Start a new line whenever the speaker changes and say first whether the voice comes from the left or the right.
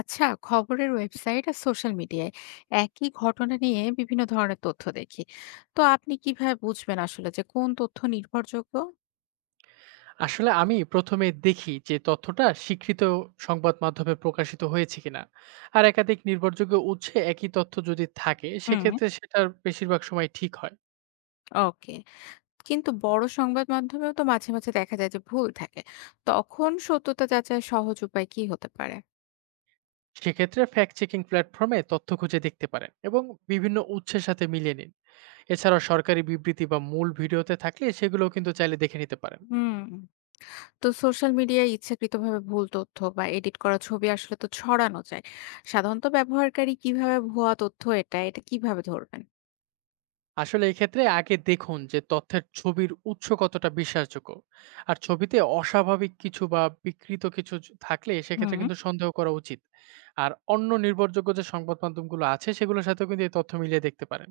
left: আচ্ছা, খবরের ওয়েবসাইট আর সোশ্যাল মিডিয়ায় একই ঘটনা নিয়ে বিভিন্ন ধরনের তথ্য দেখি। তো আপনি কিভাবে বুঝবেন আসলে যে কোন তথ্য নির্ভরযোগ্য?
right: আসলে আমি ১ম এ দেখি যে তথ্যটা স্বীকৃত সংবাদ মাধ্যমে প্রকাশিত হয়েছে কিনা। আর একাধিক নির্ভরযোগ্য উৎসে একই তথ্য যদি থাকে,
left: হুম।
right: সেক্ষেত্রে সেটার বেশিরভাগ সময় ঠিক হয়।
left: ওকে। কিন্তু বড় সংবাদ মাধ্যমেও তো মাঝে মাঝে দেখা যায় যে ভুল থাকে। তখন সত্যতা যাচাইয়ের সহজ উপায় কি হতে পারে?
right: সেক্ষেত্রে ফ্যাক্ট চেকিং প্ল্যাটফর্মে তথ্য খুঁজে দেখতে পারেন এবং বিভিন্ন উৎসের সাথে মিলিয়ে নিন। এছাড়াও সরকারি বিবৃতি বা মূল ভিডিওতে থাকলে সেগুলোও কিন্তু চাইলে দেখে নিতে পারেন।
left: হুম। তো সোশ্যাল মিডিয়ায় ইচ্ছাকৃতভাবে ভুল তথ্য বা এডিট করা ছবি আসলে তো ছড়ানো যায়। সাধারণত ব্যবহারকারী কিভাবে ভুয়া তথ্য এটা এটা কিভাবে ধরবেন?
right: আসলে এক্ষেত্রে আগে দেখুন যে তথ্যের ছবির উৎস কতটা বিশ্বাসযোগ্য। আর ছবিতে অস্বাভাবিক কিছু বা বিকৃত কিছু থাকলে
left: হুম।
right: সেক্ষেত্রে কিন্তু সন্দেহ করা উচিত। আর অন্য নির্ভরযোগ্য যে সংবাদ মাধ্যমগুলো আছে সেগুলোর সাথেও কিন্তু এই তথ্য মিলিয়ে দেখতে পারেন।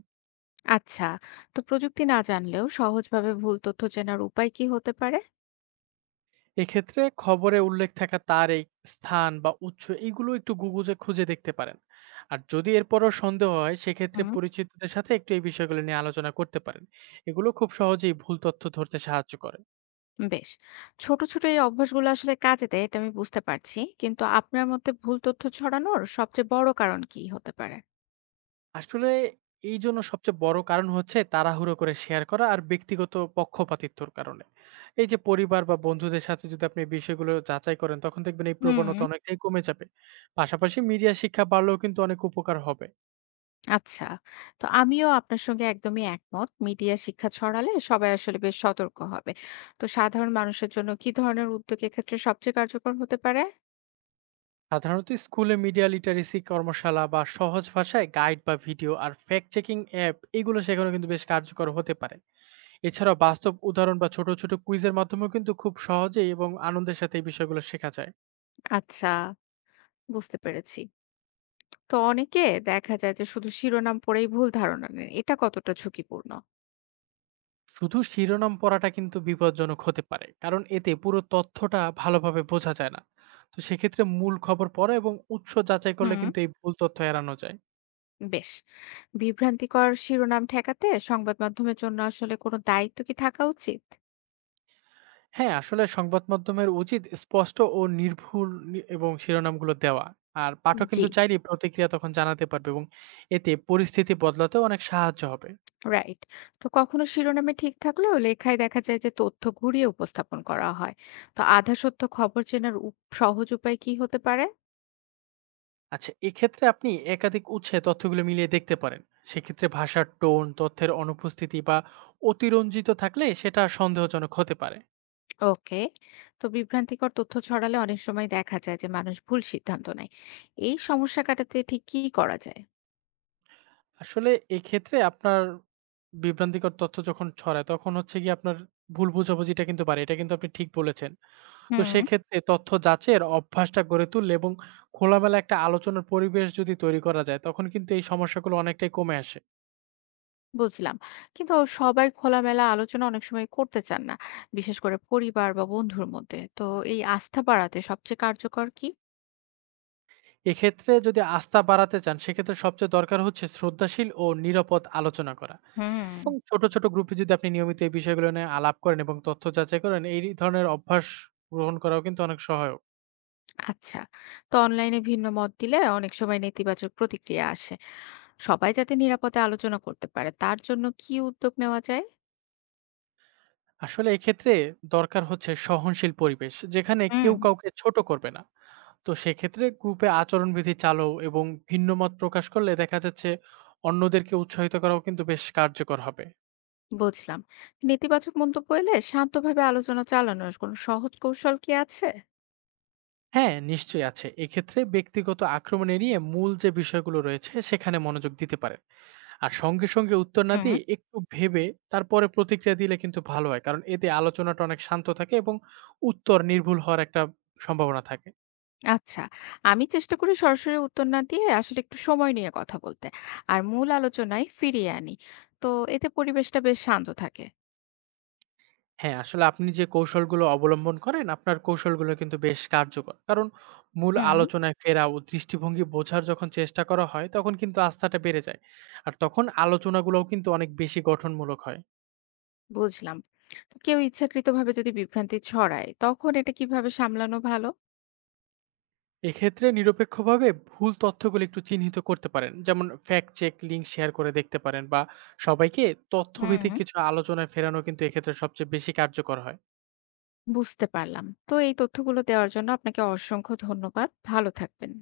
left: আচ্ছা, তো প্রযুক্তি না জানলেও সহজভাবে ভুল তথ্য চেনার উপায় কি হতে পারে?
right: এক্ষেত্রে খবরে উল্লেখ থাকা তারিখ, স্থান বা উৎস এইগুলো একটু গুগলে খুঁজে দেখতে পারেন। আর যদি এরপরও সন্দেহ হয় সেক্ষেত্রে
left: হুম।
right: পরিচিতদের সাথে একটু এই বিষয়গুলো নিয়ে আলোচনা করতে পারেন। এগুলো খুব সহজেই ভুল তথ্য ধরতে সাহায্য করে।
left: বেশ। ছোট, ছোট এই অভ্যাসগুলো আসলে কাজে দেয় এটা আমি বুঝতে পারছি। কিন্তু আপনার মতে ভুল তথ্য ছড়ানোর সবচেয়ে বড় কারণ কি হতে পারে?
right: আসলে এইজন্য সবচেয়ে বড় কারণ হচ্ছে তাড়াহুড়ো করে শেয়ার করা আর ব্যক্তিগত পক্ষপাতিত্বর কারণে। এই যে পরিবার বা বন্ধুদের সাথে যদি আপনি এই বিষয়গুলো যাচাই করেন, তখন দেখবেন এই
left: হুম।
right: প্রবণতা অনেকটাই কমে যাবে। পাশাপাশি মিডিয়া শিক্ষা বাড়লেও কিন্তু অনেক উপকার হবে।
left: আচ্ছা, তো আমিও আপনার সঙ্গে একদমই একমত। মিডিয়া শিক্ষা ছড়ালে সবাই আসলে বেশ সতর্ক হবে। তো সাধারণ মানুষের জন্য কি ধরনের উদ্যোগ এক্ষেত্রে সবচেয়ে কার্যকর হতে পারে?
right: সাধারণত স্কুলে মিডিয়া লিটারেসি কর্মশালা বা সহজ ভাষায় গাইড বা ভিডিও আর ফ্যাক্ট চেকিং অ্যাপ এগুলো শেখানো কিন্তু বেশ কার্যকর হতে পারে। এছাড়াও বাস্তব উদাহরণ বা ছোট, ছোট কুইজের মাধ্যমেও কিন্তু খুব সহজেই এবং আনন্দের সাথে এই বিষয়গুলো শেখা যায়।
left: আচ্ছা, বুঝতে পেরেছি। তো অনেকে দেখা যায় যে শুধু শিরোনাম পড়েই ভুল ধারণা নেন, এটা কতটা ঝুঁকিপূর্ণ?
right: শুধু শিরোনাম পড়াটা কিন্তু বিপজ্জনক হতে পারে, কারণ এতে পুরো তথ্যটা ভালোভাবে বোঝা যায় না। তো সেক্ষেত্রে মূল খবর পড়া এবং উৎস যাচাই করলে
left: হুম।
right: কিন্তু এই ভুল তথ্য এড়ানো যায়।
left: বেশ। বিভ্রান্তিকর শিরোনাম ঠেকাতে সংবাদ মাধ্যমের জন্য আসলে কোনো দায়িত্ব কি থাকা উচিত?
right: হ্যাঁ, আসলে সংবাদ মাধ্যমের উচিত স্পষ্ট ও নির্ভুল এবং শিরোনামগুলো দেওয়া। আর পাঠক
left: জি।
right: কিন্তু চাইলেই প্রতিক্রিয়া তখন জানাতে পারবে এবং এতে পরিস্থিতি বদলাতে অনেক সাহায্য হবে।
left: রাইট। তো কখনো শিরোনামে ঠিক থাকলেও লেখায় দেখা যায় যে তথ্য ঘুরিয়ে উপস্থাপন করা হয়। তো আধা সত্য খবর চেনার সহজ উপায় কি হতে পারে?
right: আচ্ছা, এক্ষেত্রে আপনি একাধিক উৎসে তথ্যগুলো মিলিয়ে দেখতে পারেন। সেক্ষেত্রে ভাষার টোন, তথ্যের অনুপস্থিতি বা অতিরঞ্জিত থাকলে সেটা সন্দেহজনক হতে পারে।
left: ওকে। তো বিভ্রান্তিকর তথ্য ছড়ালে অনেক সময় দেখা যায় যে মানুষ ভুল সিদ্ধান্ত নেয়। এই সমস্যা কাটাতে ঠিক কি করা যায়?
right: আসলে এক্ষেত্রে আপনার বিভ্রান্তিকর তথ্য যখন ছড়ায়, তখন হচ্ছে গিয়ে আপনার ভুল বোঝাবুঝিটা কিন্তু বাড়ে। এটা কিন্তু আপনি ঠিক বলেছেন। তো
left: হুম।
right: সেক্ষেত্রে তথ্য যাচাইয়ের অভ্যাসটা গড়ে তুললে এবং খোলামেলা একটা আলোচনার পরিবেশ যদি তৈরি করা যায়, তখন কিন্তু এই সমস্যাগুলো অনেকটাই কমে আসে।
left: বুঝলাম। কিন্তু সবাই খোলামেলা আলোচনা অনেক সময় করতে চান না, বিশেষ করে পরিবার বা বন্ধুর মধ্যে। তো এই আস্থা বাড়াতে সবচেয়ে কার্যকর কি?
right: এক্ষেত্রে যদি আস্থা বাড়াতে চান, সেক্ষেত্রে সবচেয়ে দরকার হচ্ছে শ্রদ্ধাশীল ও নিরাপদ আলোচনা করা।
left: হুম।
right: এবং ছোট, ছোট গ্রুপে যদি আপনি নিয়মিত এই বিষয়গুলো নিয়ে আলাপ করেন এবং তথ্য যাচাই করেন, এই ধরনের অভ্যাস গ্রহণ করাও কিন্তু অনেক সহায়ক।
left: আচ্ছা, তো অনলাইনে ভিন্ন মত দিলে অনেক সময় নেতিবাচক প্রতিক্রিয়া আসে। সবাই যাতে নিরাপদে আলোচনা করতে পারে তার জন্য কি উদ্যোগ নেওয়া যায়?
right: আসলে এক্ষেত্রে দরকার হচ্ছে সহনশীল পরিবেশ যেখানে
left: হুম।
right: কেউ কাউকে ছোট করবে না। তো সেক্ষেত্রে গ্রুপে আচরণবিধি চালু এবং ভিন্ন মত প্রকাশ করলে দেখা যাচ্ছে অন্যদেরকে উৎসাহিত করাও কিন্তু বেশ কার্যকর হবে।
left: বুঝলাম। নেতিবাচক মন্তব্য এলে শান্তভাবে আলোচনা চালানোর কোনো সহজ কৌশল কি আছে?
right: হ্যাঁ, নিশ্চয়ই আছে। এক্ষেত্রে ব্যক্তিগত আক্রমণ এড়িয়ে মূল যে বিষয়গুলো রয়েছে সেখানে মনোযোগ দিতে পারেন। আর সঙ্গে সঙ্গে উত্তর না
left: হুম।
right: দিয়ে একটু ভেবে তারপরে প্রতিক্রিয়া দিলে কিন্তু ভালো হয়, কারণ এতে আলোচনাটা অনেক শান্ত থাকে এবং উত্তর নির্ভুল হওয়ার একটা সম্ভাবনা থাকে।
left: আচ্ছা, আমি চেষ্টা করি সরাসরি উত্তর না দিয়ে আসলে একটু সময় নিয়ে কথা বলতে। আর মূল আলোচনায় ফিরিয়ে আনি। তো এতে পরিবেশটা বেশ শান্ত থাকে।
right: হ্যাঁ, আসলে আপনি যে কৌশলগুলো অবলম্বন করেন, আপনার কৌশলগুলো কিন্তু বেশ কার্যকর। কারণ মূল
left: হুম।
right: আলোচনায় ফেরা ও দৃষ্টিভঙ্গি বোঝার যখন চেষ্টা করা হয়, তখন কিন্তু আস্থাটা বেড়ে যায়। আর তখন আলোচনাগুলোও কিন্তু অনেক বেশি গঠনমূলক হয়।
left: বুঝলাম। তো কেউ ইচ্ছাকৃতভাবে যদি বিভ্রান্তি ছড়ায়, তখন এটা কিভাবে সামলানো ভালো?
right: এক্ষেত্রে নিরপেক্ষভাবে ভুল তথ্যগুলো একটু চিহ্নিত করতে পারেন। যেমন ফ্যাক্ট চেক লিঙ্ক শেয়ার করে দেখতে পারেন বা সবাইকে
left: হুম।
right: তথ্যভিত্তিক কিছু আলোচনায় ফেরানো কিন্তু এক্ষেত্রে সবচেয়ে বেশি কার্যকর হয়।
left: বুঝতে পারলাম। তো এই তথ্যগুলো দেওয়ার জন্য আপনাকে অসংখ্য ধন্যবাদ। ভালো থাকবেন।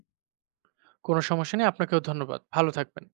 right: কোনো সমস্যা নেই, আপনাকেও ধন্যবাদ। ভালো থাকবেন।